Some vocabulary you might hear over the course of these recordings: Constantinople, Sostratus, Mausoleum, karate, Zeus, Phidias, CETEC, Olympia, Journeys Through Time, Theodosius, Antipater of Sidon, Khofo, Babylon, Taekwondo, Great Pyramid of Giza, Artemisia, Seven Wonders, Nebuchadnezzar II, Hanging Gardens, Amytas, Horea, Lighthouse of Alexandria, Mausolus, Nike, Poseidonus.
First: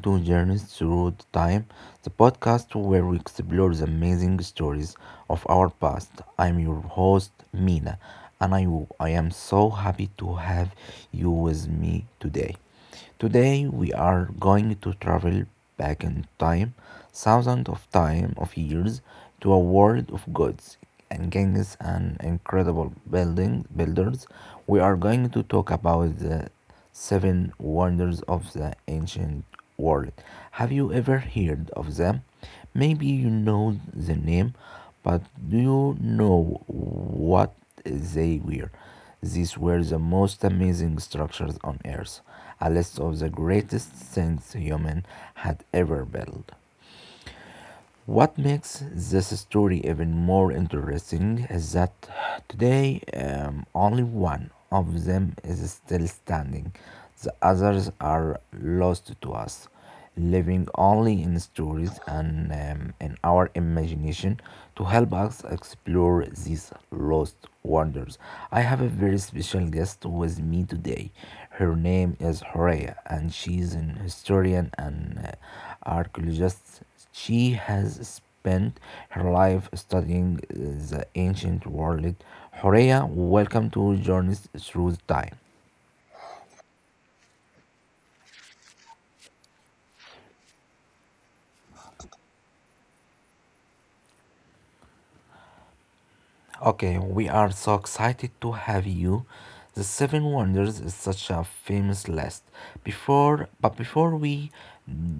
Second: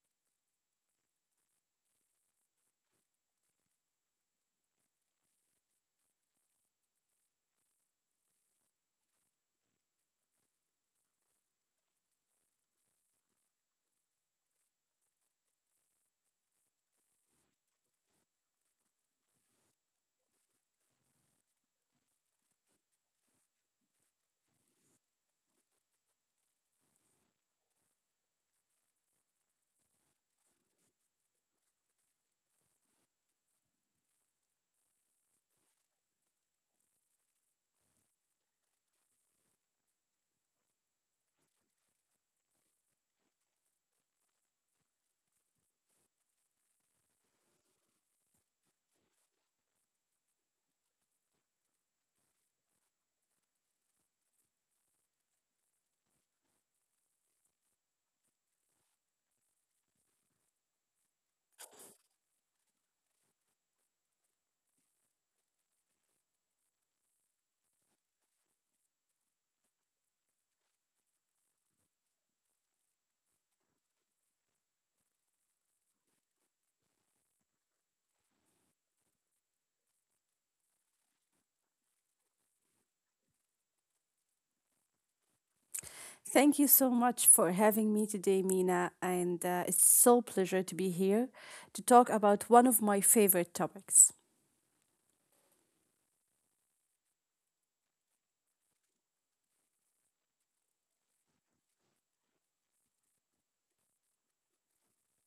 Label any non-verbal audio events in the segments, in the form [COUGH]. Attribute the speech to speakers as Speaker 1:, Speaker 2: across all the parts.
Speaker 1: to Journeys Through Time, the podcast where we explore the amazing stories of our past. I'm your host, Mina, and I am so happy to have you with me today. Today we are going to travel back in time, thousands of time of years, to a world of gods and kings and incredible building builders. We are going to talk about the Seven wonders of the ancient world. Have you ever heard of them? Maybe you know the name, but do you know what they were? These were the most amazing structures on Earth, a list of the greatest things human had ever built. What makes this story even more interesting is that today only one of them is still standing. The others are lost to us, living only in stories and in our imagination to help us explore these lost wonders. I have a very special guest with me today. Her name is Horea, and she's an historian and archaeologist. She has spent her life studying the ancient world. Horea, welcome to Journeys Through Time.
Speaker 2: Thank you so much for having me today, Mina. And it's so pleasure to be here to talk about one of my favorite topics.
Speaker 1: Okay, we are so excited to have you. The Seven Wonders is such a famous list. But before we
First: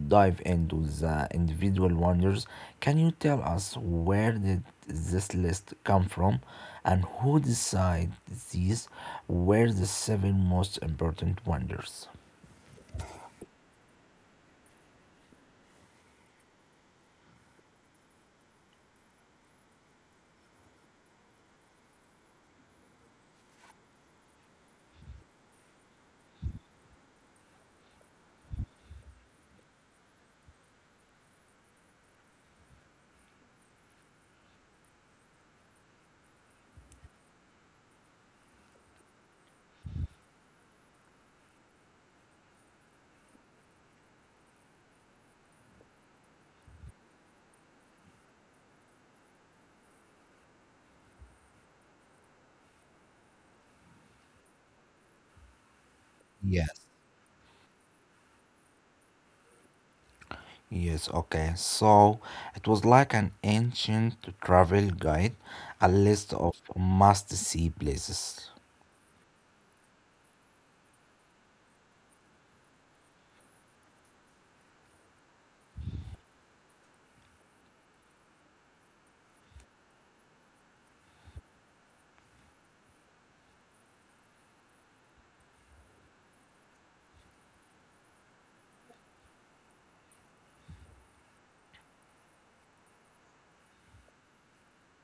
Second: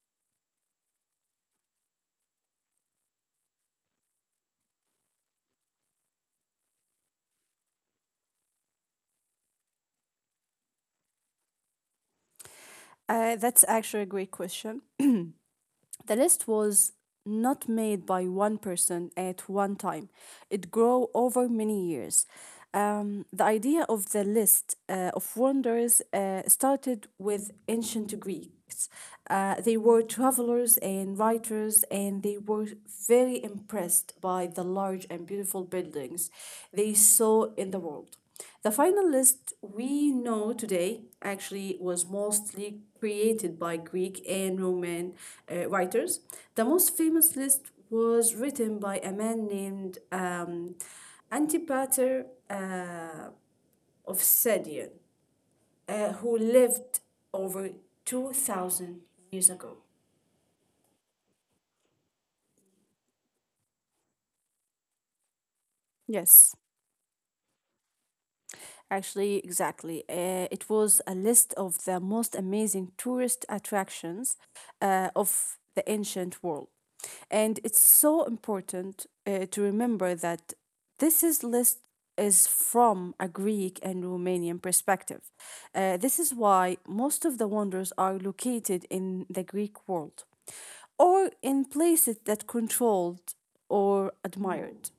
Speaker 1: dive into the individual wonders, can you tell us where did this list come from, and who decided these were the seven most important wonders?
Speaker 2: That's actually a great question. The list was not made by one person at one time. It grew over many years. The idea of the list of wonders started with ancient Greeks. They were travelers and writers, and they were very impressed by the large and beautiful buildings they saw in the world. The final list we know today actually was mostly created by Greek and Roman writers. The most famous list was written by a man named Antipater of Sidon, who
Speaker 1: Yes.
Speaker 2: lived over 2,000 years ago.
Speaker 1: Yes, okay. So it was like an ancient travel guide, a list
Speaker 2: Yes.
Speaker 1: of must-see places.
Speaker 2: Actually, exactly. It was a list of the most amazing tourist attractions of the ancient world. And it's so important to remember that this is list is from a Greek and Romanian perspective. This is why most of the wonders are located in the Greek world or in places that controlled or admired.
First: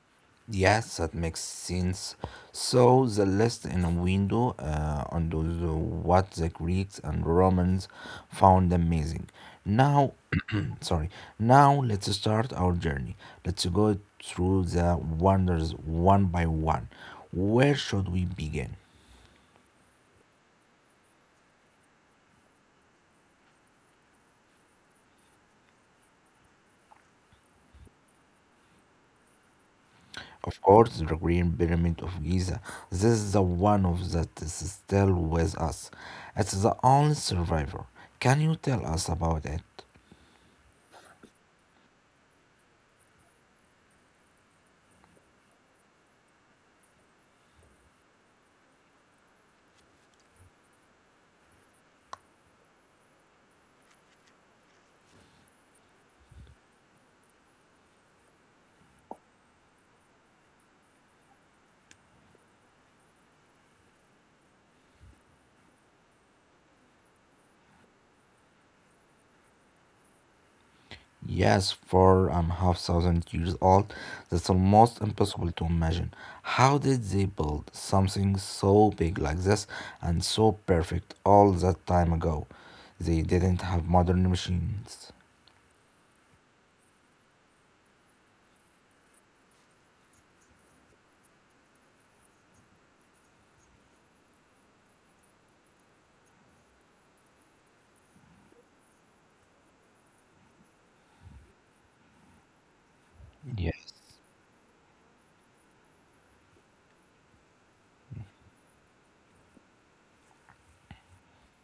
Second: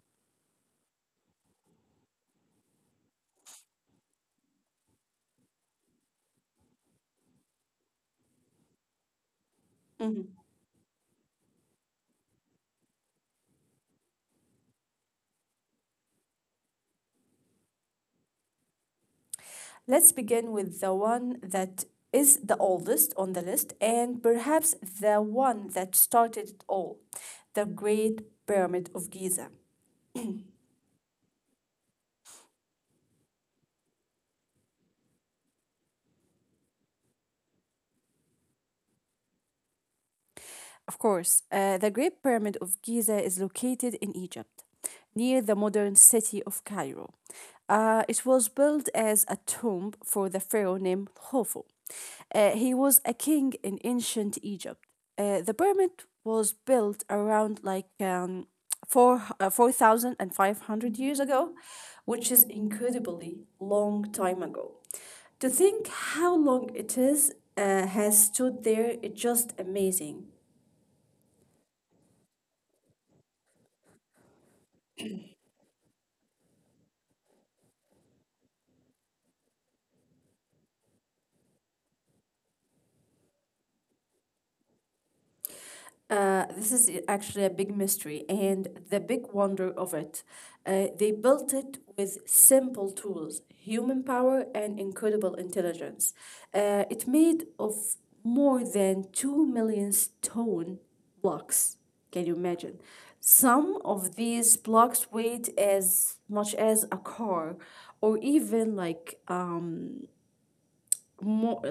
Speaker 1: Yes, that makes sense. So the list in a window on those what the Greeks and Romans found amazing. Now, [CLEARS THROAT] sorry. Now let's start our journey. Let's go through the wonders one by one. Where should we begin?
Speaker 2: Let's begin with the one that is the oldest on the list, and perhaps the one that started it all, the Great Pyramid of Giza.
Speaker 1: Of course, the Green Pyramid of Giza. This is the one of that is still with us. It's the only survivor. Can you tell us about it?
Speaker 2: Of course, the Great Pyramid of Giza is located in Egypt, near the modern city of Cairo. It was built as a tomb for the pharaoh named Khofo. He was a king in ancient Egypt. The pyramid was built around like 4,500 years ago, which is incredibly long time ago. To think how long it is has stood there, it's just amazing.
Speaker 1: Yes, four and a half thousand years old. That's almost impossible to imagine. How did they build something so big like this and so perfect all that time ago? They didn't have modern machines.
Speaker 2: Actually, a big mystery and the big wonder of it. They built it with simple tools, human power, and incredible intelligence. It made of more than 2 million stone blocks. Can you imagine? Some
Speaker 1: Yes,
Speaker 2: of these blocks weighed as much as a car, or more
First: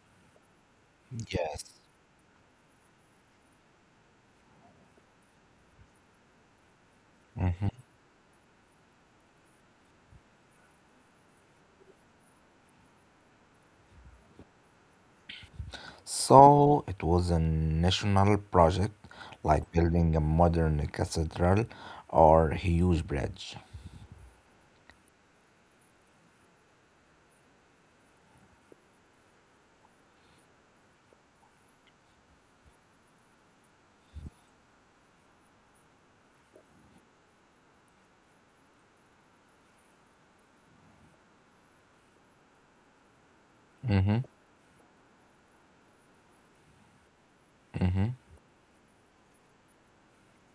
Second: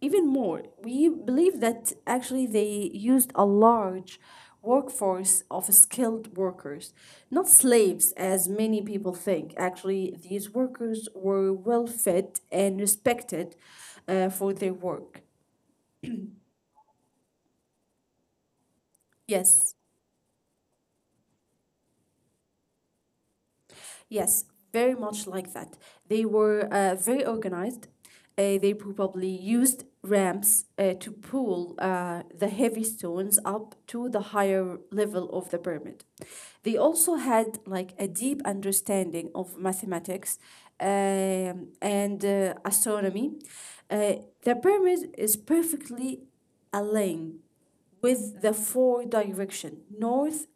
Speaker 2: even more. We believe
Speaker 1: yes.
Speaker 2: that actually they used a large workforce of skilled workers, not slaves as many people think. Actually, these workers were well fed and respected for their work.
Speaker 1: So it was a national project like
Speaker 2: Yes
Speaker 1: building a modern cathedral or a huge bridge.
Speaker 2: Yes, very much like that. They were very organized. They probably used ramps to pull the heavy stones up to the higher level of the pyramid. They also had like a deep understanding of mathematics and astronomy. Uh,
Speaker 1: Mm-hmm.
Speaker 2: the pyramid is perfectly aligned
Speaker 1: Mm-hmm.
Speaker 2: with the four direction, north,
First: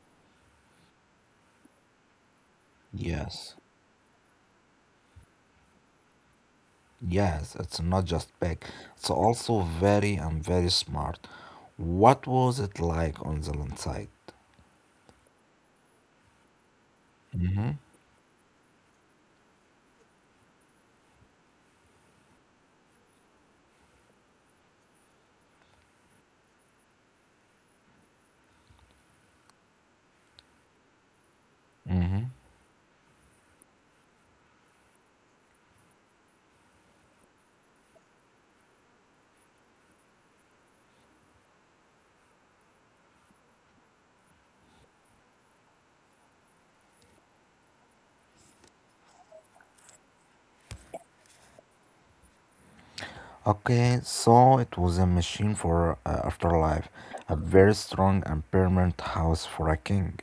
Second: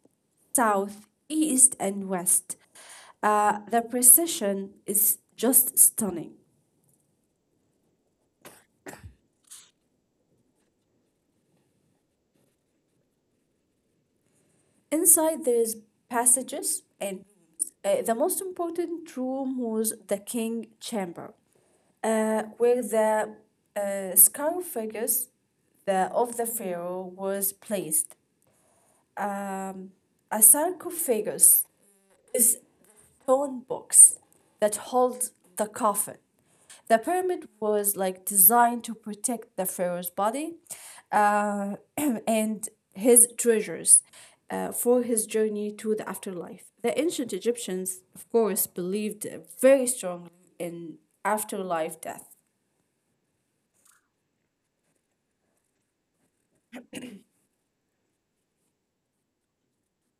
Speaker 2: south, east, and west.
Speaker 1: Yes.
Speaker 2: The precision is just stunning.
Speaker 1: Yes, it's not just big. It's also very and very smart. What was it like on the land side?
Speaker 2: Inside there is passages, and
Speaker 1: Mm-hmm.
Speaker 2: the most important room was the king chamber, where the sarcophagus, of the pharaoh, was placed. Um, a sarcophagus
Speaker 1: Mm-hmm.
Speaker 2: is stone box that holds the coffin. The pyramid was like designed to protect the pharaoh's body [CLEARS THROAT] and his treasures for his journey to the afterlife. The ancient Egyptians, of course, believed very strongly in afterlife death.
Speaker 1: Okay, so it was a machine for afterlife, a very strong and permanent house for a king.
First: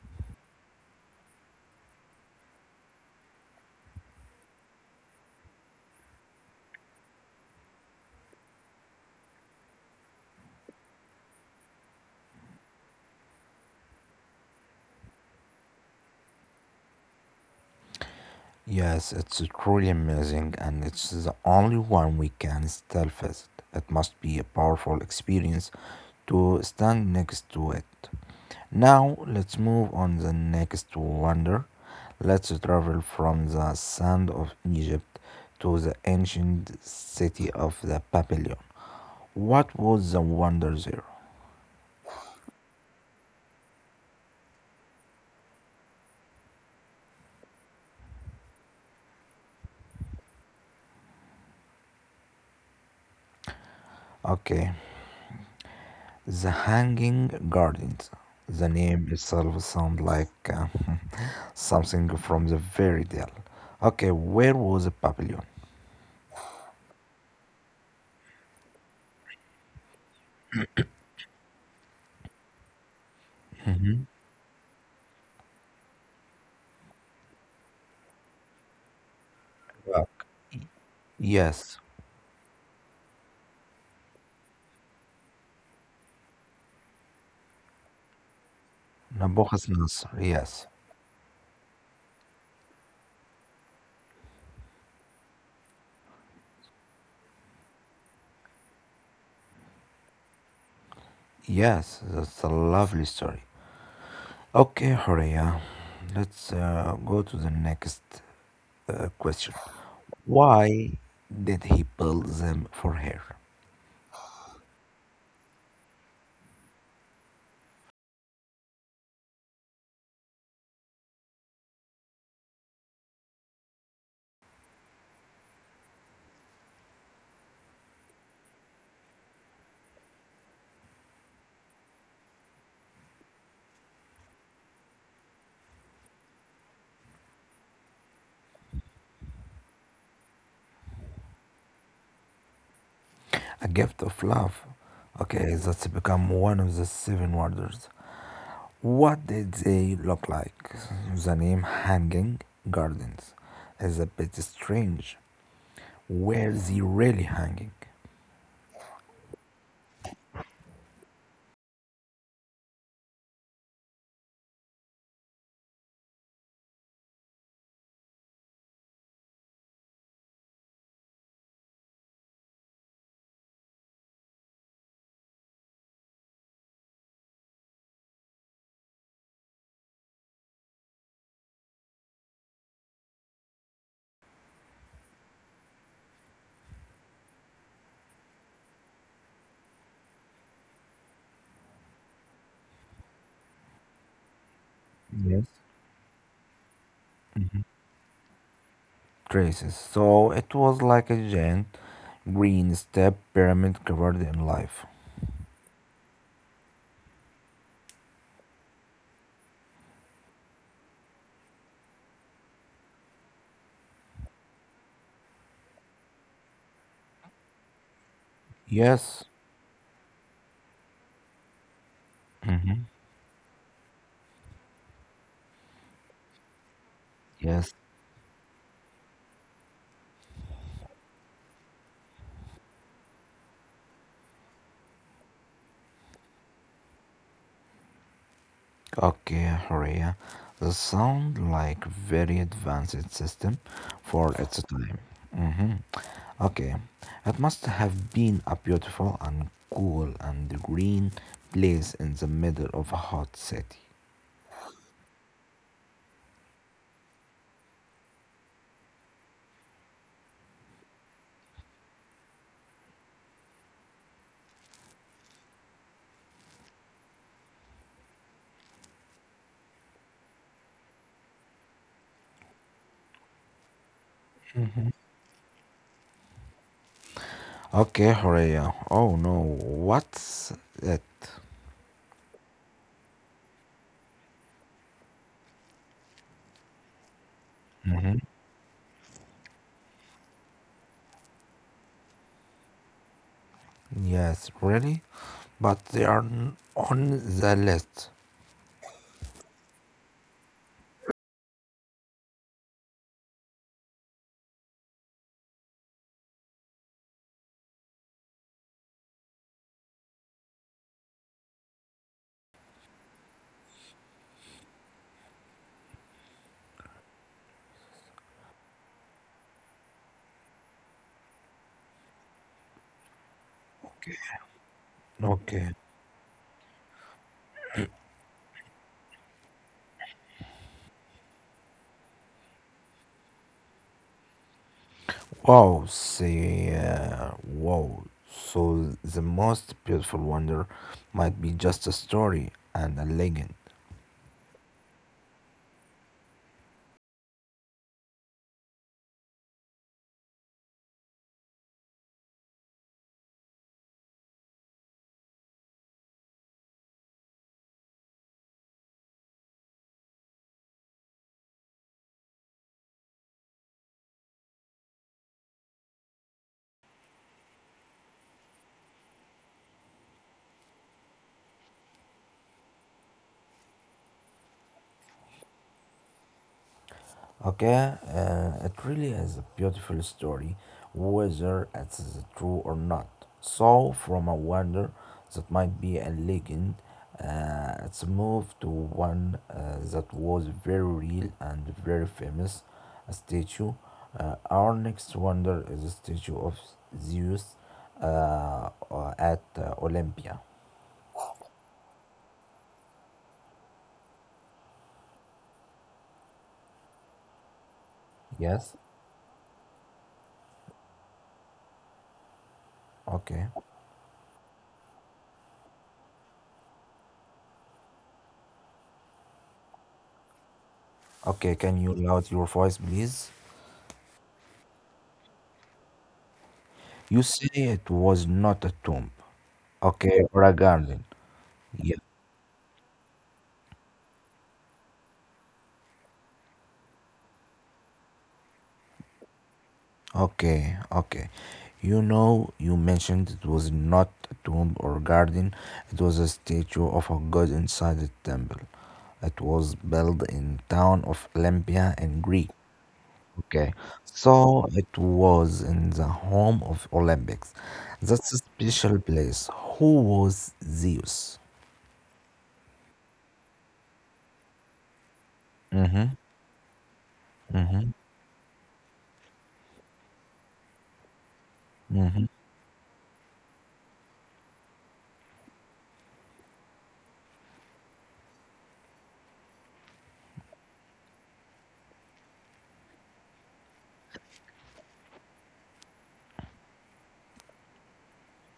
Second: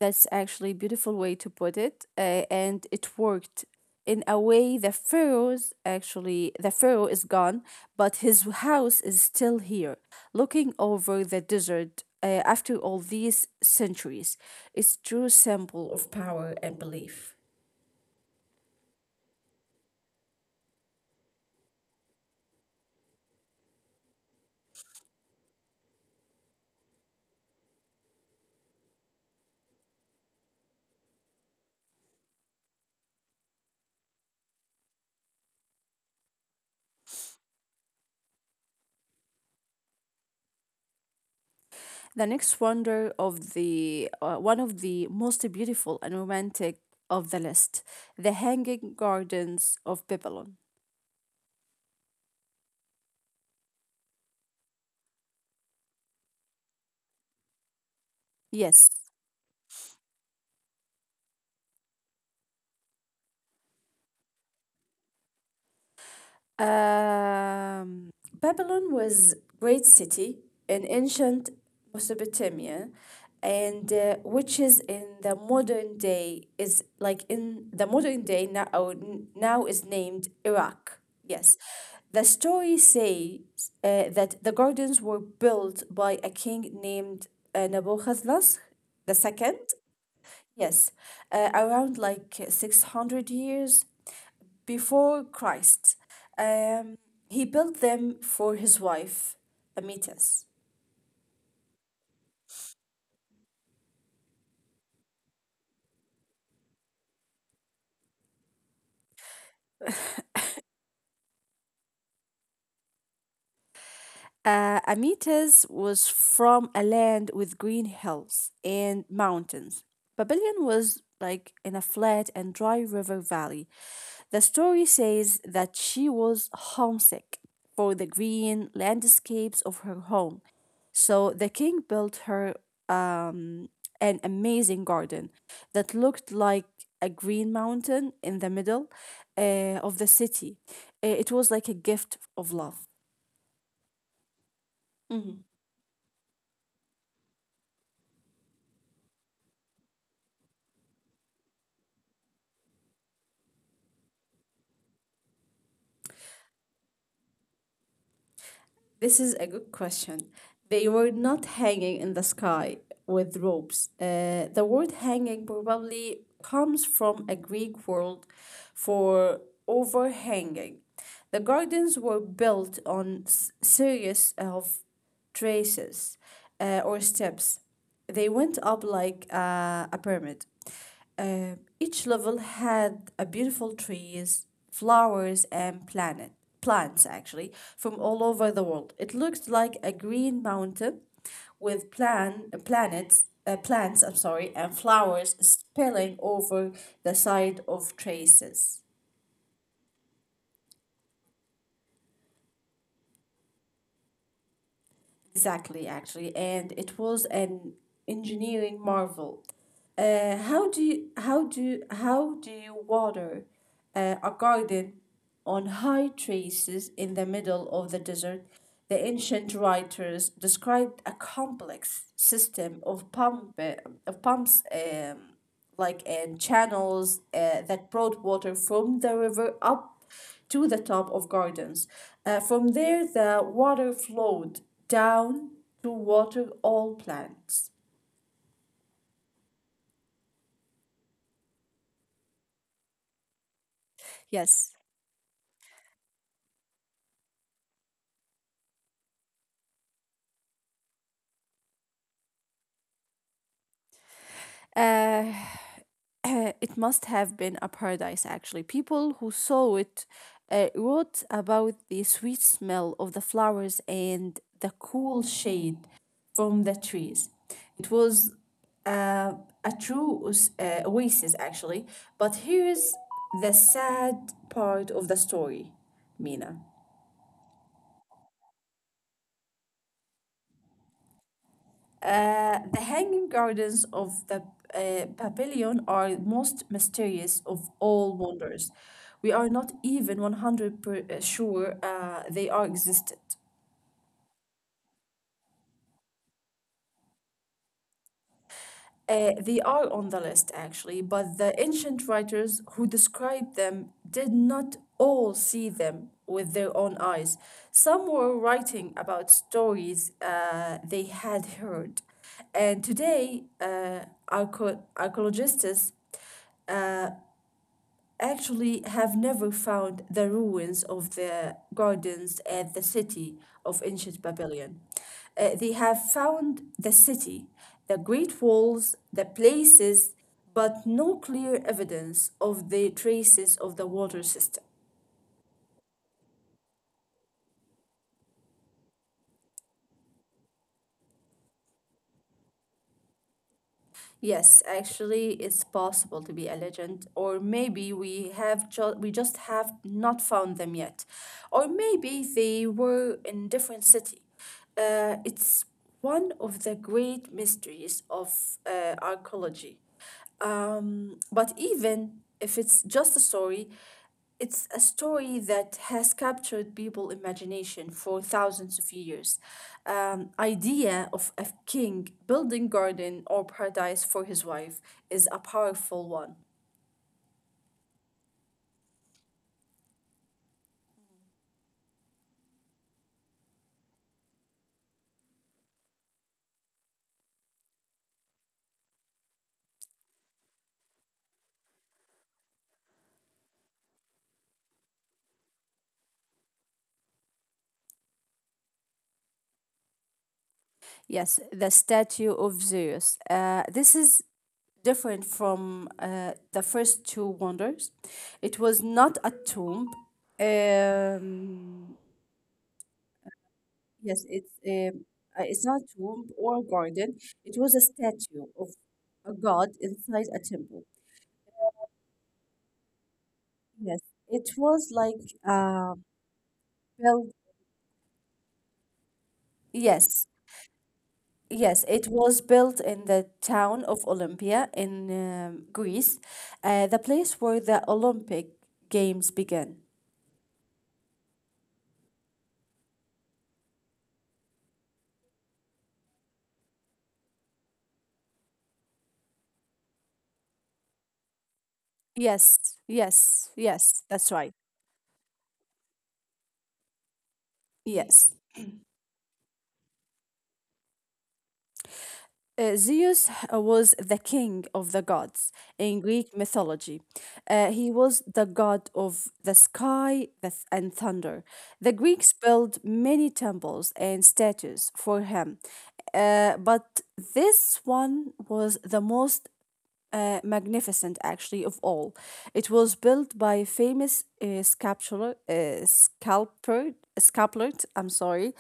Speaker 2: That's actually a beautiful way to put it, and it worked. In a way, the pharaoh is gone, but his house is still here, looking over the desert after all these centuries. It's true symbol of power and belief.
Speaker 1: Yes, it's truly amazing, and it's the only one we can still visit. It must be a powerful experience to stand next to it. Now, let's move on the next wonder. Let's travel from the sand of Egypt to the ancient city of the Babylon. What was the wonder there?
Speaker 2: The next wonder of the, one of the most beautiful and romantic of the list, the hanging gardens of Babylon.
Speaker 1: Okay, the Hanging Gardens. The
Speaker 2: Yes.
Speaker 1: name itself sounds like uh, [LAUGHS] something from the fairy tale. Okay, where was the pavilion?
Speaker 2: Um, Babylon was great city in ancient Mesopotamia, and which is in the modern day is like in the modern day now now is
Speaker 1: Iraq.
Speaker 2: named Iraq. Yes,
Speaker 1: Yes,
Speaker 2: the story says that the gardens were built by a king named Nebuchadnezzar the second.
Speaker 1: Nabucodonosor. Nasr. Yes,
Speaker 2: Yes, around like 600 years before Christ. Um, he built them for his wife, Amytas.
Speaker 1: yes, that's a lovely story. Okay, Horia, let's go to the next question. Why did he build them for her?
Speaker 2: Amytas was from a land with green hills and mountains. Babylon was like in a flat and dry river valley. The story says that she was homesick for the green landscapes of her home. So the king built her um, an amazing garden that looked like a green mountain in the middle of the city. It was like a gift of love.
Speaker 1: A gift of love.
Speaker 2: Mm-hmm.
Speaker 1: Okay, that's become one of the seven wonders. What did they look like? The name Hanging Gardens is a bit strange. Were they really hanging?
Speaker 2: This is a good question. They were not hanging in the sky with ropes. The word hanging probably comes from a Greek word for overhanging. The gardens were built on series of traces or steps. They went up like a pyramid. Each level had a beautiful trees, flowers, and planet plants actually from all over the world. It looked like a green mountain with planets. Plants, I'm sorry, and flowers
Speaker 1: Yes.
Speaker 2: spilling over the side of traces.
Speaker 1: Traces. So it was like a giant green step pyramid covered in life.
Speaker 2: Exactly, actually, and it was an engineering marvel. How do you, how do you, how do you water a garden on high traces in the middle of the desert? The
Speaker 1: Yes.
Speaker 2: ancient writers described a complex system
Speaker 1: Mm-hmm.
Speaker 2: of pumps, and channels
Speaker 1: Yes.
Speaker 2: that brought water from the river up to the top of gardens. From there, the water flowed down to water all plants.
Speaker 1: Okay, Horea. The sound like very advanced system for its
Speaker 2: Yes,
Speaker 1: time. Mm-hmm. Okay, it must have been a beautiful and cool and green place in the middle of a hot city.
Speaker 2: [CLEARS THROAT] it must have been a paradise actually. People who saw it wrote about the sweet smell of the flowers and the cool shade from the trees. It was uh, a true oasis, actually. But here's the sad part of the story, Mina.
Speaker 1: Okay, Horea. Oh no, what's it?
Speaker 2: The hanging gardens of the pavilion are most mysterious of all
Speaker 1: Mhm.
Speaker 2: wonders. We are not even 100%, sure they are existed.
Speaker 1: Yes, really? But they are on the list.
Speaker 2: They are on the list actually, but the ancient writers who described them did not all see them with their own eyes. Some were writing about stories they had heard. And today, archaeologists uh, actually have never found the ruins of the gardens at the city of ancient Babylon. They
Speaker 1: Okay.
Speaker 2: have found the city, the great walls, the places, but no clear evidence of the traces of the water system.
Speaker 1: Wow. So the most beautiful wonder might be just a story and a legend.
Speaker 2: Yes, actually, it's possible to be a legend, or maybe we just have not found them yet, or maybe they were in different city. It's one of the great mysteries of archaeology. But even if it's just a story, it's a story that has captured people's imagination for thousands of years. Idea of a king building garden or paradise for his wife is a powerful one.
Speaker 1: Okay, it really is a beautiful story, whether it's true or not. So, from a wonder that might be a legend, it's moved to one that was very real and very famous a statue. Our next wonder is a statue of Zeus at Olympia.
Speaker 2: Yes, the statue of Zeus. This is different from the first two wonders. It
Speaker 1: Yes?
Speaker 2: was not a tomb. Um,
Speaker 1: Okay.
Speaker 2: Yes, it's not tomb or garden. It was a statue of a god inside a temple.
Speaker 1: Okay, can you loud your voice, please?
Speaker 2: Yes, it was like uh,
Speaker 1: You
Speaker 2: built.
Speaker 1: say it was not a tomb, okay,
Speaker 2: Yes,
Speaker 1: or a garden.
Speaker 2: yes,
Speaker 1: Yeah.
Speaker 2: it was built in the town of Olympia in Greece, the place where the Olympic Games began.
Speaker 1: Okay, okay. You know, you mentioned it was not a tomb or garden. It was a statue of a god inside a temple. It was built in town of Olympia in Greece.
Speaker 2: Yes, yes,
Speaker 1: Okay,
Speaker 2: yes, that's right.
Speaker 1: so it was in the home of Olympics.
Speaker 2: Yes.
Speaker 1: That's a special place. Who was Zeus?
Speaker 2: Zeus was the king of the gods in
Speaker 1: Mm-hmm.
Speaker 2: Greek mythology. He
Speaker 1: Mm-hmm.
Speaker 2: was the god of the sky and thunder. The
Speaker 1: Mm-hmm.
Speaker 2: Greeks built many temples and statues for him, but this one was the most magnificent actually of all. It was built by a famous sculptor, I'm sorry,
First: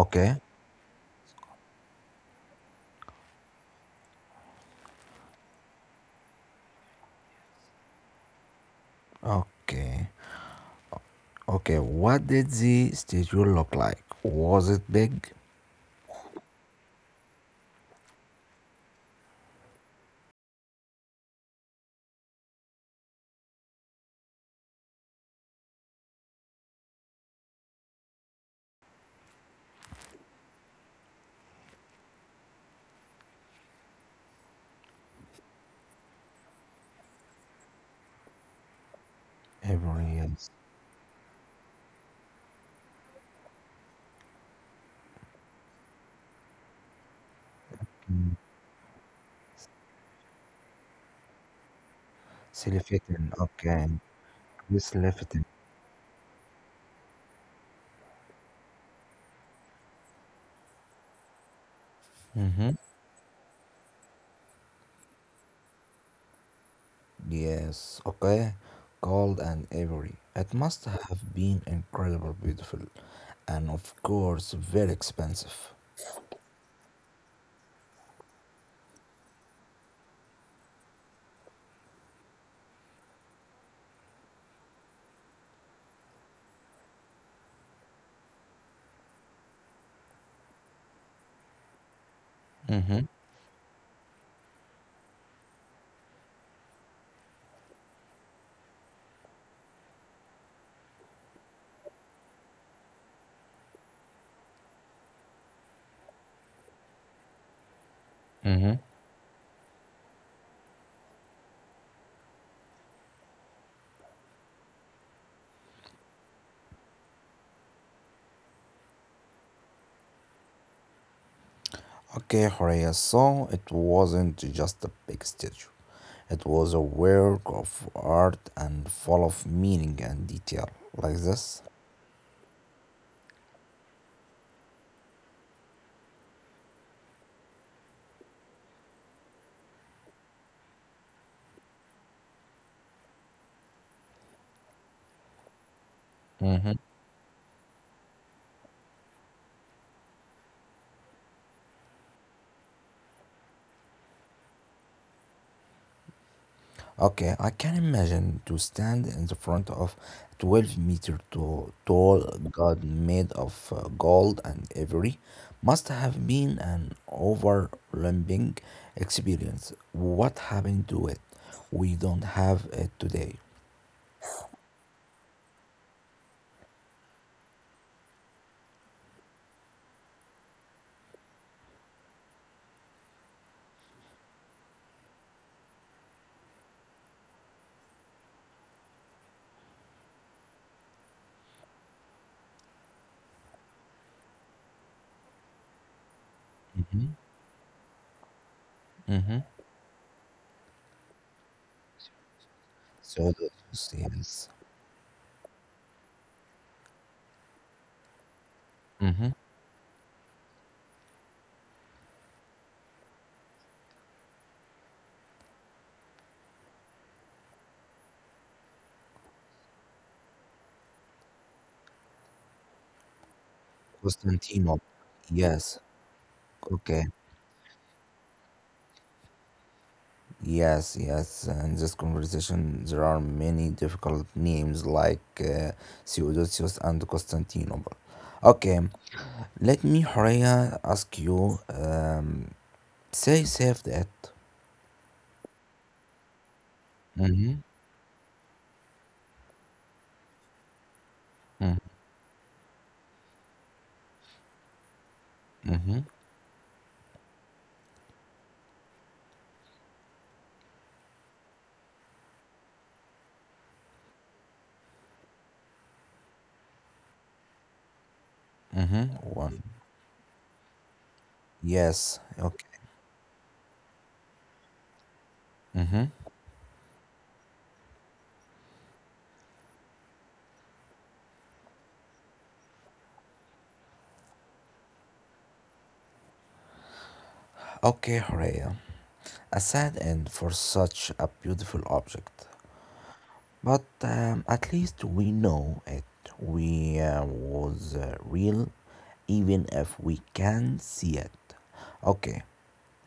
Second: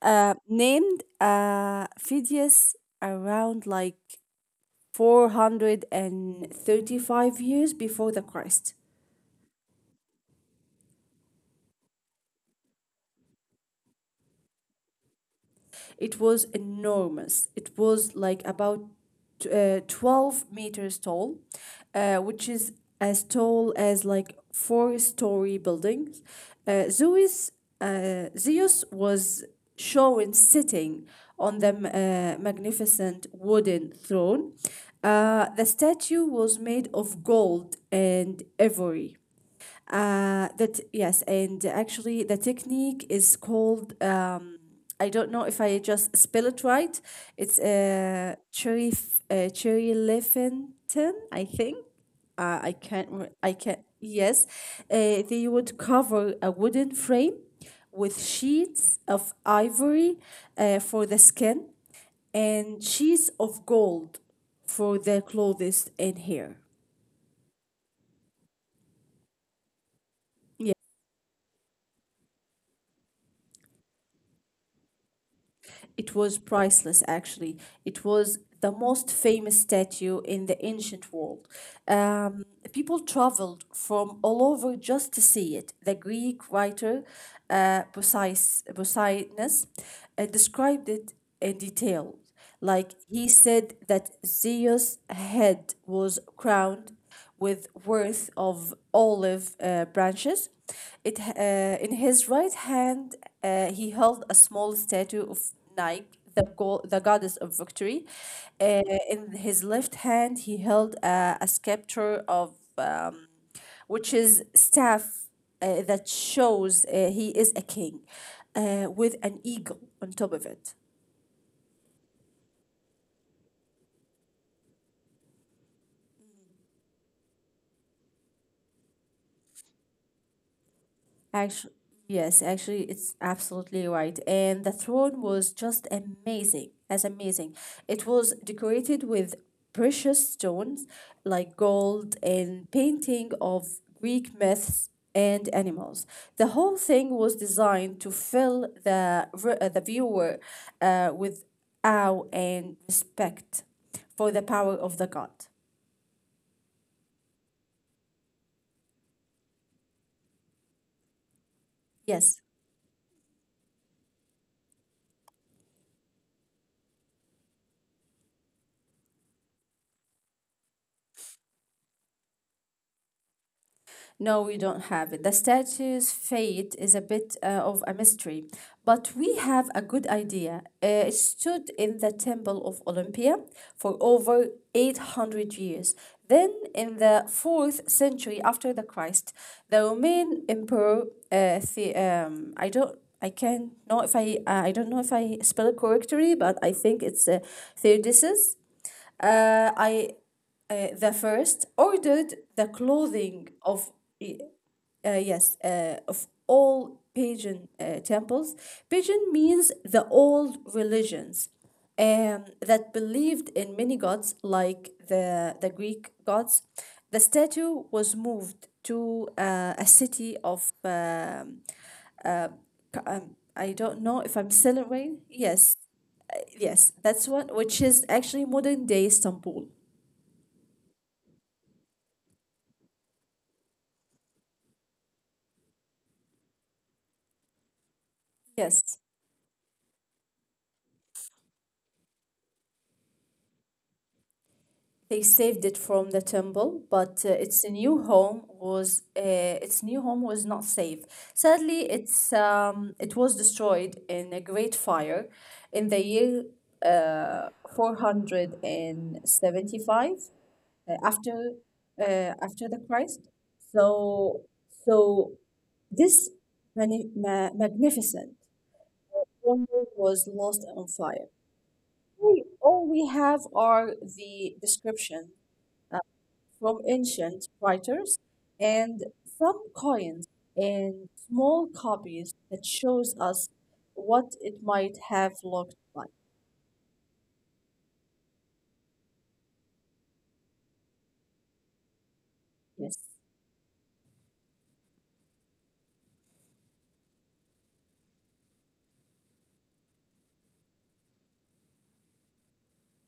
Speaker 2: named Phidias around like 435 years before the Christ.
Speaker 1: Okay. Okay, what did the statue look like? Was it big?
Speaker 2: It was enormous. It was like about 12 meters tall, which is as tall as like four-story buildings. Uh, Zeus, Zeus was shown sitting on the magnificent wooden throne. The statue was made of gold and ivory.
Speaker 1: Everyone is
Speaker 2: That Yes, and actually the technique is called. I don't know if I just spell it right. It's uh, cherry Leffington, I think.
Speaker 1: Silifetin.
Speaker 2: I can't.
Speaker 1: Okay,
Speaker 2: Yes,
Speaker 1: Chris
Speaker 2: they
Speaker 1: Lefton.
Speaker 2: would cover a wooden frame with sheets of ivory for the skin
Speaker 1: Mm-hmm.
Speaker 2: and sheets of gold for the clothes and hair.
Speaker 1: Yes, okay. Gold and ivory. It
Speaker 2: Yeah.
Speaker 1: must have been incredibly beautiful and, of course, very expensive.
Speaker 2: It was priceless, actually. It was the most famous statue in the ancient world. Um, people traveled from all over just to see it. The Greek writer Poseidonus described it in detail. Like
Speaker 1: Mm-hmm.
Speaker 2: he said that Zeus' head was crowned with worth of olive branches. In his right hand, he held a small statue of Nike, the goddess of victory.
Speaker 1: Mm-hmm.
Speaker 2: Uh, in his left hand, he held a scepter of which is staff that shows he is a king with an eagle on top of it.
Speaker 1: Okay, Horea, so it wasn't just a big statue. It was a work of art and full of meaning and detail, like this.
Speaker 2: Actually, yes, actually, it's absolutely right. And the throne was just amazing. It was decorated with precious stones like gold and painting of Greek myths and animals. The whole thing was designed to fill the viewer with awe and respect for the power of the god.
Speaker 1: Okay, I can imagine to stand in the front of 12-meter to- tall
Speaker 2: Yes.
Speaker 1: god made of gold and ivory must have been an overwhelming experience. What happened to it? We don't have it today.
Speaker 2: No, we don't have it. The statue's fate is a bit of a mystery, but we have a good idea. It stood in the temple of Olympia for over 800 years. Then, in the 4th century after the Christ, the Roman emperor, I don't I can not know if I I don't know if I spell it correctly, but I think
Speaker 1: Mhm,
Speaker 2: it's Theodosius
Speaker 1: mhm.
Speaker 2: I the first ordered the
Speaker 1: So,
Speaker 2: clothing
Speaker 1: yes.
Speaker 2: of y-
Speaker 1: This
Speaker 2: yes of all pagan temples.
Speaker 1: is
Speaker 2: Pagan means the old religions that believed in many gods like the Greek gods. The statue was moved to a city of I don't know if I'm
Speaker 1: Constantinople.
Speaker 2: still right.
Speaker 1: Yes.
Speaker 2: Yes, yes,
Speaker 1: Okay.
Speaker 2: that's one which is actually modern day Istanbul.
Speaker 1: Yes, yes. In this conversation, there are many difficult names like Theodosius and Constantinople. Okay,
Speaker 2: Yes.
Speaker 1: let me, Horea, ask you. Say, save that.
Speaker 2: They saved it from the temple, but
Speaker 1: Mm-hmm.
Speaker 2: its new home was not safe. Sadly, it was destroyed in a great fire in
Speaker 1: Mm-hmm.
Speaker 2: the year uh, 475 uh, after after the Christ. So so this magnificent
Speaker 1: Mm-hmm. One.
Speaker 2: wonder was lost on fire.
Speaker 1: Yes.
Speaker 2: We-
Speaker 1: Okay.
Speaker 2: All we have are the description uh,
Speaker 1: Mm-hmm.
Speaker 2: from ancient writers and some coins and small copies that shows us what it might have looked like.
Speaker 1: Okay, Horea. A sad end for such a beautiful object.
Speaker 2: Yes.
Speaker 1: But at least we know it. We was real, even if we can't see it. Okay,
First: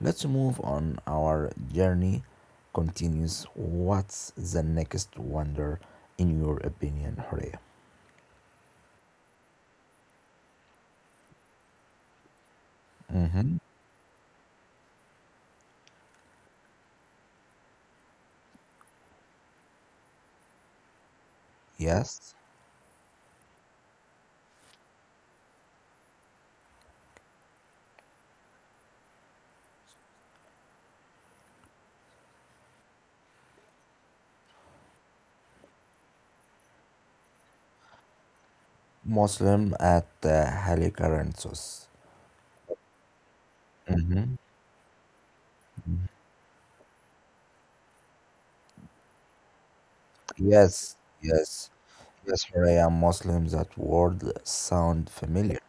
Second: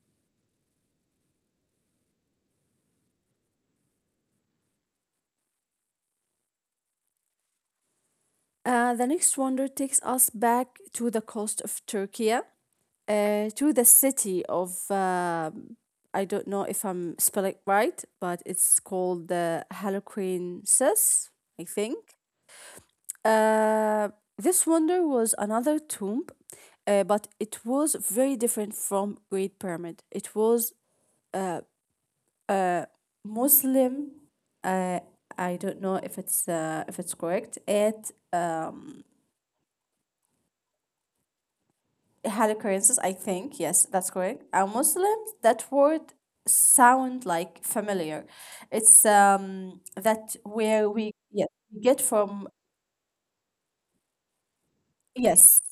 Speaker 1: let's move on. Our journey continues. What's the next wonder, in your opinion, Hurry?
Speaker 2: The next wonder takes us back to the coast of Turkey,
Speaker 1: Mm-hmm.
Speaker 2: to the city of, I don't know if I'm spelling it right, but it's called the Halocrensis, I think.
Speaker 1: Yes,
Speaker 2: Uh, this wonder was another tomb, but it was very different from Great Pyramid. It was Muslim. Uh, I don't know if it's correct. It
Speaker 1: Muslim at Halikarnassus.
Speaker 2: had occurrences. I think yes, that's
Speaker 1: Mm-hmm.
Speaker 2: correct. Muslims. That word sound like familiar. It's that where
Speaker 1: Yes,
Speaker 2: we
Speaker 1: yes,
Speaker 2: get
Speaker 1: yes,
Speaker 2: from.
Speaker 1: Hurry, Muslims. That word sound familiar.
Speaker 2: yes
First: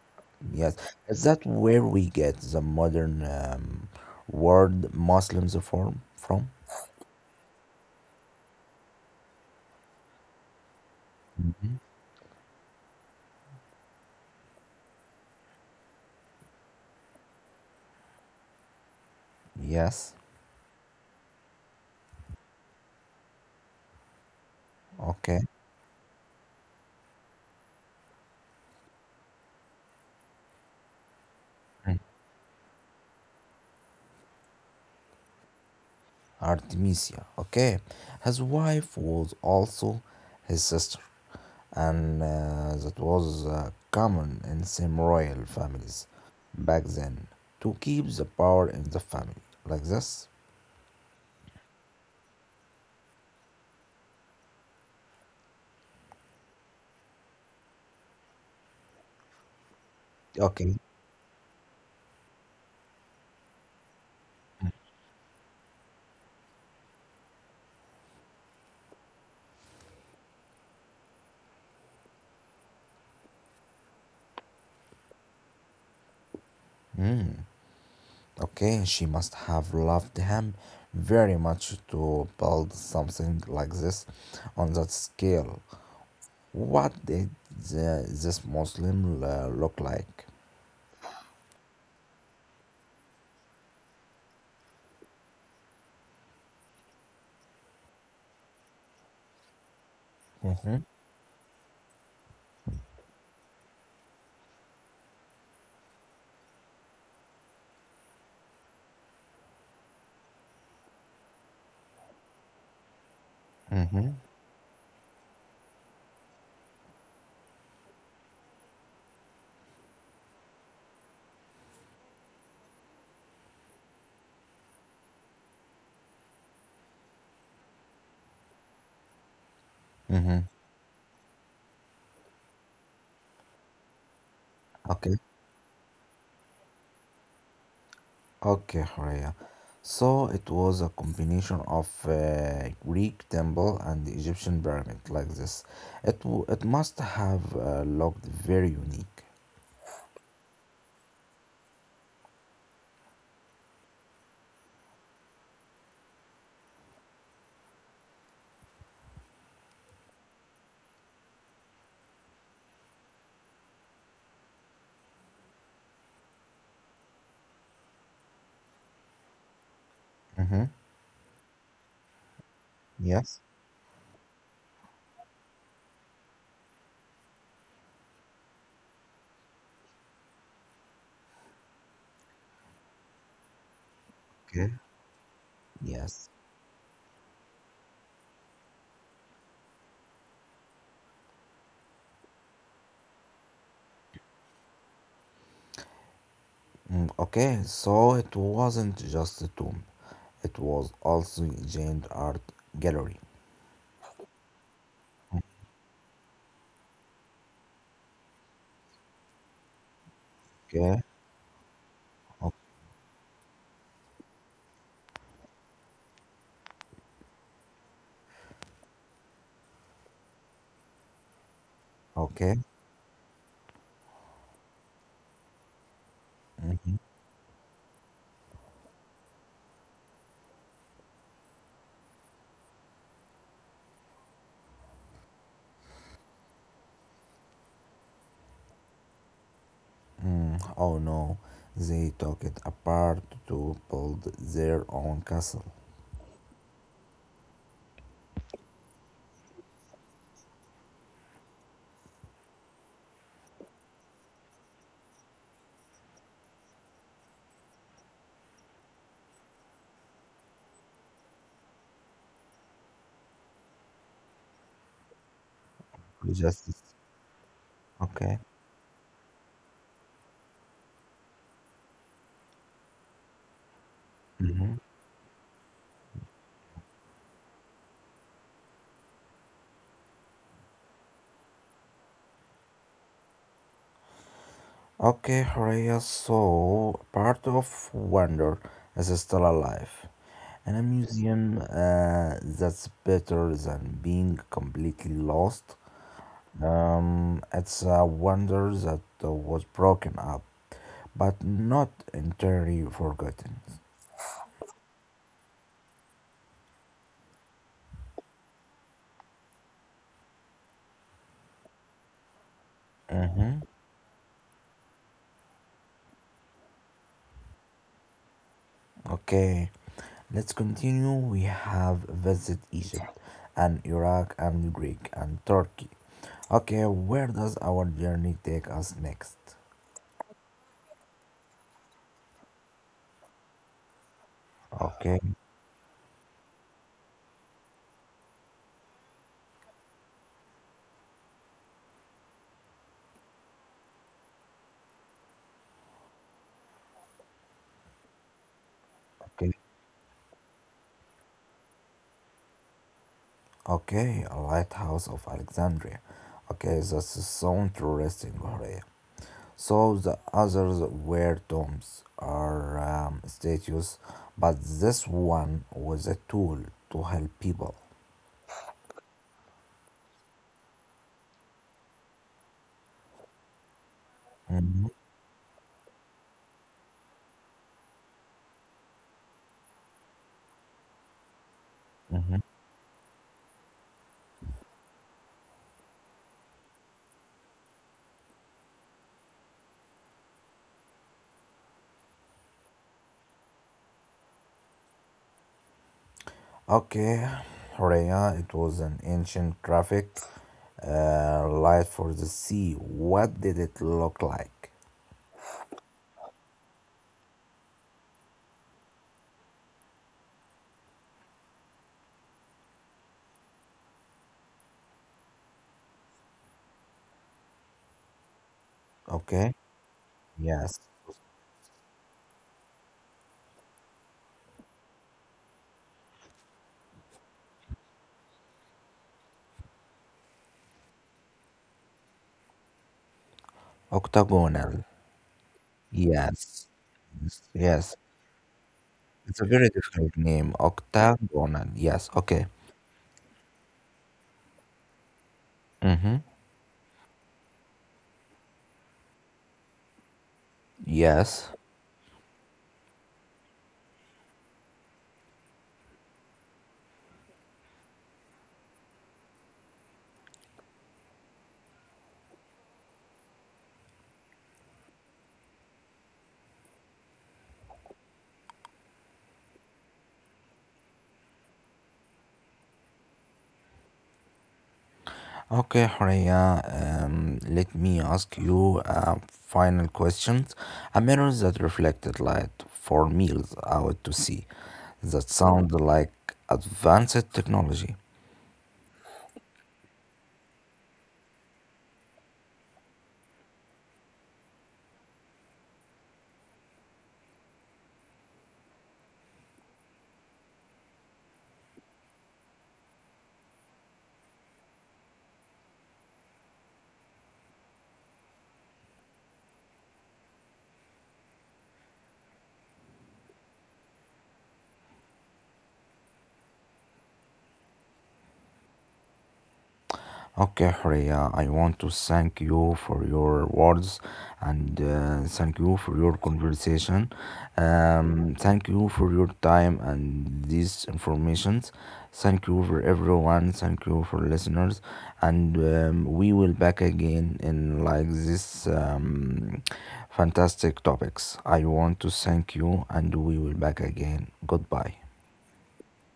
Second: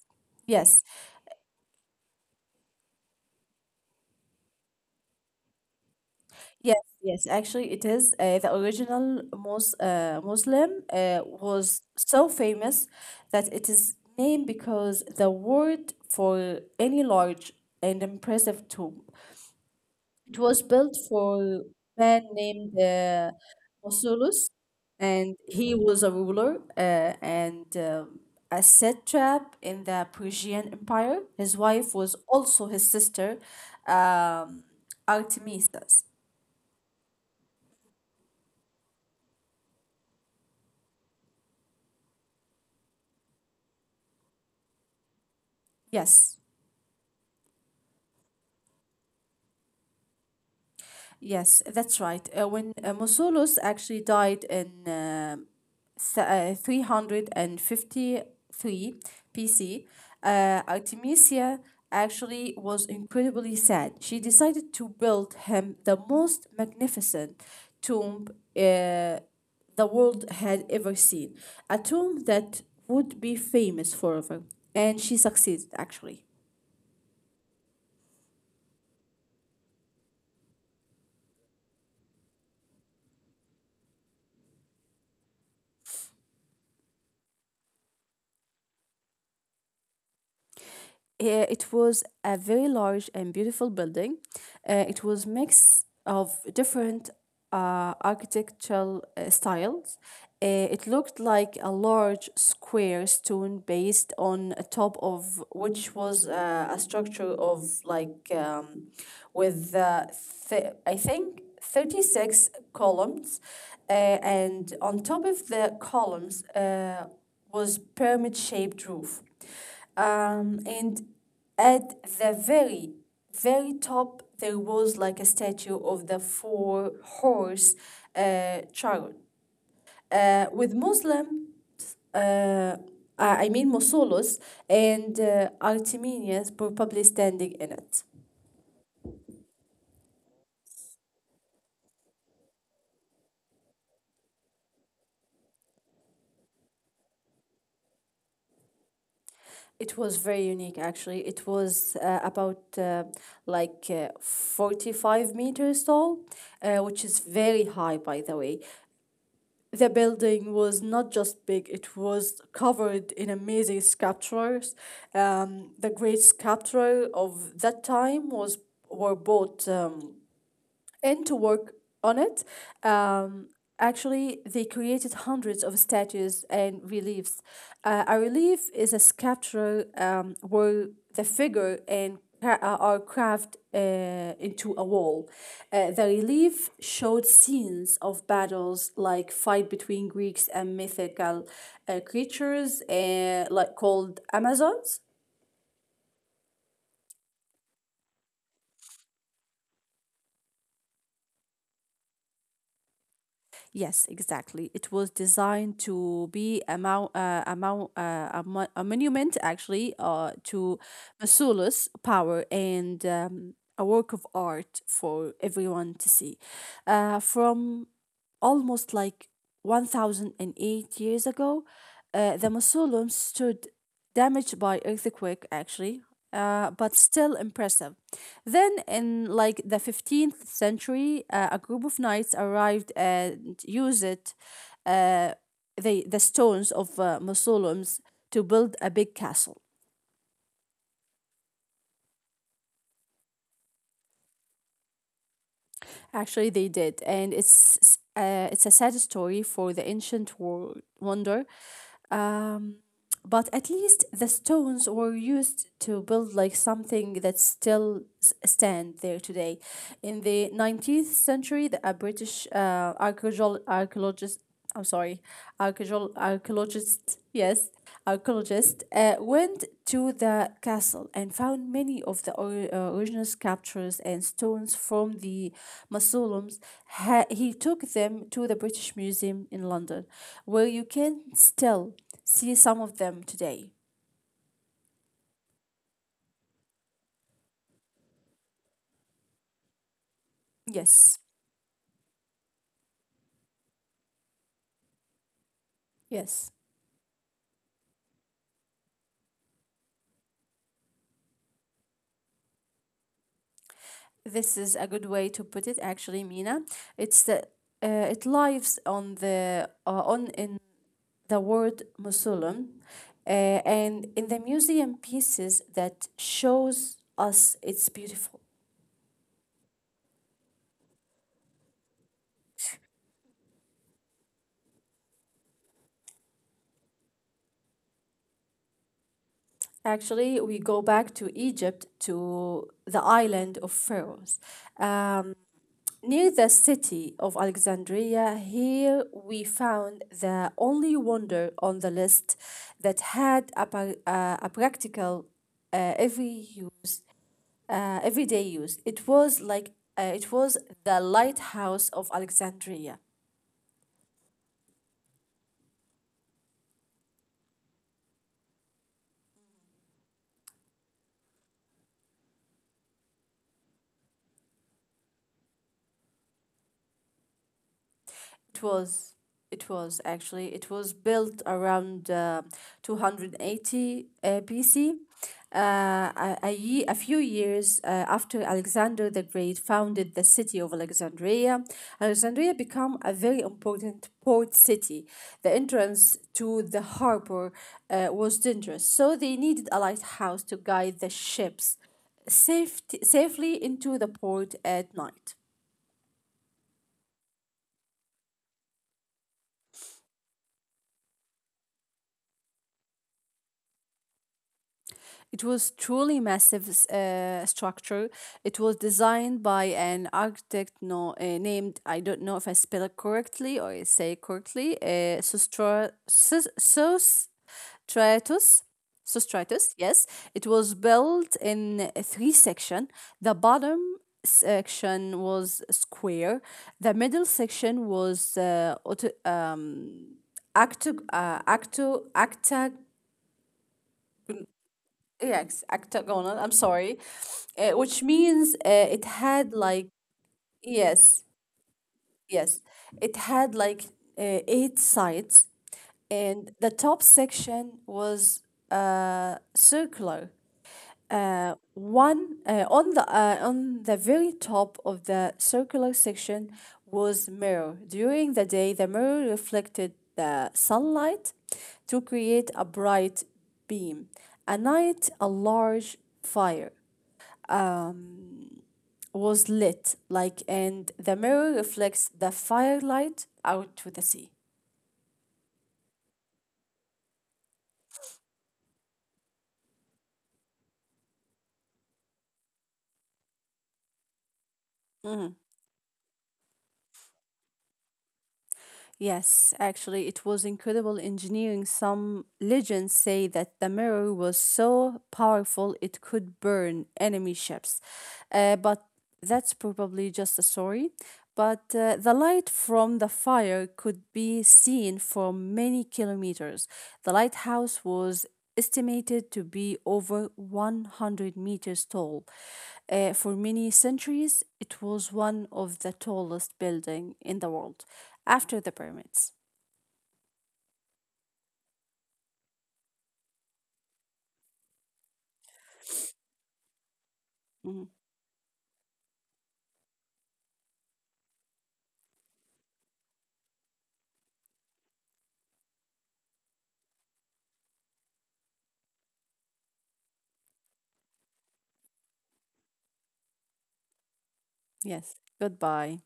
Speaker 1: Yes,
Speaker 2: yes
Speaker 1: is that where we get the modern word Muslims form from?
Speaker 2: Yes, yes, actually it is. The original Mus Muslim
Speaker 1: Mhm.
Speaker 2: was so famous that it is named because the word for any large and impressive tomb.
Speaker 1: Yes,
Speaker 2: It was built for man named Mausolus, and
Speaker 1: okay.
Speaker 2: he was a ruler and a satrap in the Persian Empire. His wife
Speaker 1: Mm.
Speaker 2: was also his sister, um, Artemisia.
Speaker 1: Artemisia, okay. His wife was also his sister, and that was common in some royal families
Speaker 2: Yes.
Speaker 1: back then to keep the power in the family like this.
Speaker 2: Yes, that's right. When Mausolus actually died in 353 BC,
Speaker 1: Okay.
Speaker 2: Artemisia actually was incredibly sad. She decided to build him the most magnificent tomb uh, the world had ever seen, a tomb that would be famous forever. And she succeeded actually.
Speaker 1: Mm. Okay, she must have loved him very much to build something like this on that scale. What did the, this Muslim look like?
Speaker 2: Yeah, it was a very large and beautiful building. It was mix of different architectural styles.
Speaker 1: Mm-hmm,
Speaker 2: It looked like a large square stone based on a top of which was a structure of like with I think 36 columns uh,
Speaker 1: mm-hmm,
Speaker 2: and on top of the columns was pyramid shaped roof. And at the very, very top, there was like a statue of the four-horse chariot.
Speaker 1: mm-hmm.
Speaker 2: With Muslim, uh, I mean Mausolus and
Speaker 1: Okay,
Speaker 2: Artemenius probably standing in it.
Speaker 1: okay, Horea. So it was a combination of Greek temple and Egyptian pyramid like this. It must have looked very unique.
Speaker 2: It was very unique actually. It was about 45 meters tall, which is very high by the way. The building was not just big, it was covered in amazing sculptures. The great sculpture of that time was were both
Speaker 1: Mm-hmm.
Speaker 2: and to work on it.
Speaker 1: Yes.
Speaker 2: Um, actually, they created hundreds of statues and reliefs. A relief is a sculpture where the figure and are carved
Speaker 1: Okay.
Speaker 2: into a wall. The
Speaker 1: Yes.
Speaker 2: relief showed scenes of battles like fight between Greeks and mythical creatures like called Amazons.
Speaker 1: Mm. Okay, so it wasn't just a tomb, it was also a giant art gallery.
Speaker 2: Yes, exactly. It was designed to be a, mou- a, mou- a, mo- a monument, actually, to
Speaker 1: Okay,
Speaker 2: Masula's power
Speaker 1: o-
Speaker 2: and a work of art for everyone to see. From almost like 1008 years ago, the
Speaker 1: okay.
Speaker 2: mausoleum stood damaged by earthquake actually, but still impressive. Then in like the 15th century, a group of knights arrived and used it, uh, the stones of mausoleums to build a big castle.
Speaker 1: Mm, oh no, they took it apart to build their own castle.
Speaker 2: Actually, they did, and it's a sad story for the ancient world wonder. Um, but at least the stones were used to build like something that still stand there today. In the 19th century a British archaeologist, archaeologist I'm sorry archaeologist,
Speaker 1: We Just
Speaker 2: archaeologist yes
Speaker 1: okay.
Speaker 2: archaeologist went to the castle and found many of the original sculptures and stones
Speaker 1: Hmm.
Speaker 2: from the mausoleums. He took them to the British Museum in London where you can still see some of them today.
Speaker 1: Okay, Horea, so part of Wonder is still alive. In a
Speaker 2: Yes,
Speaker 1: museum that's better than being completely lost.
Speaker 2: yes.
Speaker 1: It's a wonder that was broken up, but not entirely forgotten.
Speaker 2: This is a good way to put it, actually, Mina. It's the it lives on the on in the word mausoleum,
Speaker 1: Hmm.
Speaker 2: and in the museum pieces that shows us it's beautiful.
Speaker 1: Okay, let's continue. We have visited Egypt and Iraq and Greek and Turkey. Okay, where does our journey take us next?
Speaker 2: Actually, we go back to Egypt to the island of Pharaohs.
Speaker 1: Okay,
Speaker 2: Um, near the city of Alexandria, here we found the only wonder on the list that had a practical uh, every use, everyday use. It was
Speaker 1: okay,
Speaker 2: like uh, it was the lighthouse of Alexandria.
Speaker 1: okay, a Lighthouse of Alexandria. Okay, that's so interesting, Horea. So the others were tombs or statues, but this one was a tool to help people.
Speaker 2: It was it was built around 280 BC. Uh, a few years after Alexander the Great founded the city of Alexandria, Alexandria became a very important port city. The entrance to the harbor was dangerous, so they needed a lighthouse to guide the ships safely into the port at night.
Speaker 1: Okay, Rhea, it was an ancient traffic, light for the sea. What did it look like?
Speaker 2: It was truly massive structure. It was designed by an architect named I don't know if I spell it correctly or I say it correctly. Uh, Sostratus.
Speaker 1: Okay,
Speaker 2: Sostratus. Yes, it
Speaker 1: yes,
Speaker 2: was built in three section. The bottom section was square. The middle section was auto, octo, octo, octa,
Speaker 1: octagonal.
Speaker 2: Yes, octagonal. I'm
Speaker 1: Yes,
Speaker 2: sorry,
Speaker 1: yes,
Speaker 2: which means it
Speaker 1: it's a
Speaker 2: had
Speaker 1: very
Speaker 2: like
Speaker 1: difficult name.
Speaker 2: yes,
Speaker 1: Octagonal. Yes, okay.
Speaker 2: yes, it had like eight sides,
Speaker 1: Mm-hmm.
Speaker 2: and the top section was circular.
Speaker 1: Yes.
Speaker 2: One on the On the very top of the circular section was mirror. During the day, the mirror reflected the sunlight to create a bright beam. At night, a large fire um, was lit, like, and the mirror reflects the firelight out to the sea.
Speaker 1: Okay, Horea. Let me ask you a final question. A mirror that reflected light for miles out to sea. That sounds like advanced technology.
Speaker 2: Yes, actually, it was incredible engineering. Some legends say that the mirror was so powerful it could burn enemy ships. But that's probably just a story. But the light from the fire could be seen for many kilometers. The lighthouse was estimated to be over 100 meters tall. For many centuries, it was one of the tallest building in the world after the pyramids.
Speaker 1: Okay, Horea. I want to thank you for your words and thank you for your conversation.
Speaker 2: Mhm.
Speaker 1: Thank you for your time and these informations. Thank you for everyone. Thank you for listeners. And we will back again in like this fantastic topics. I want to thank you and we will back again. Goodbye.
Speaker 2: Yes. Goodbye.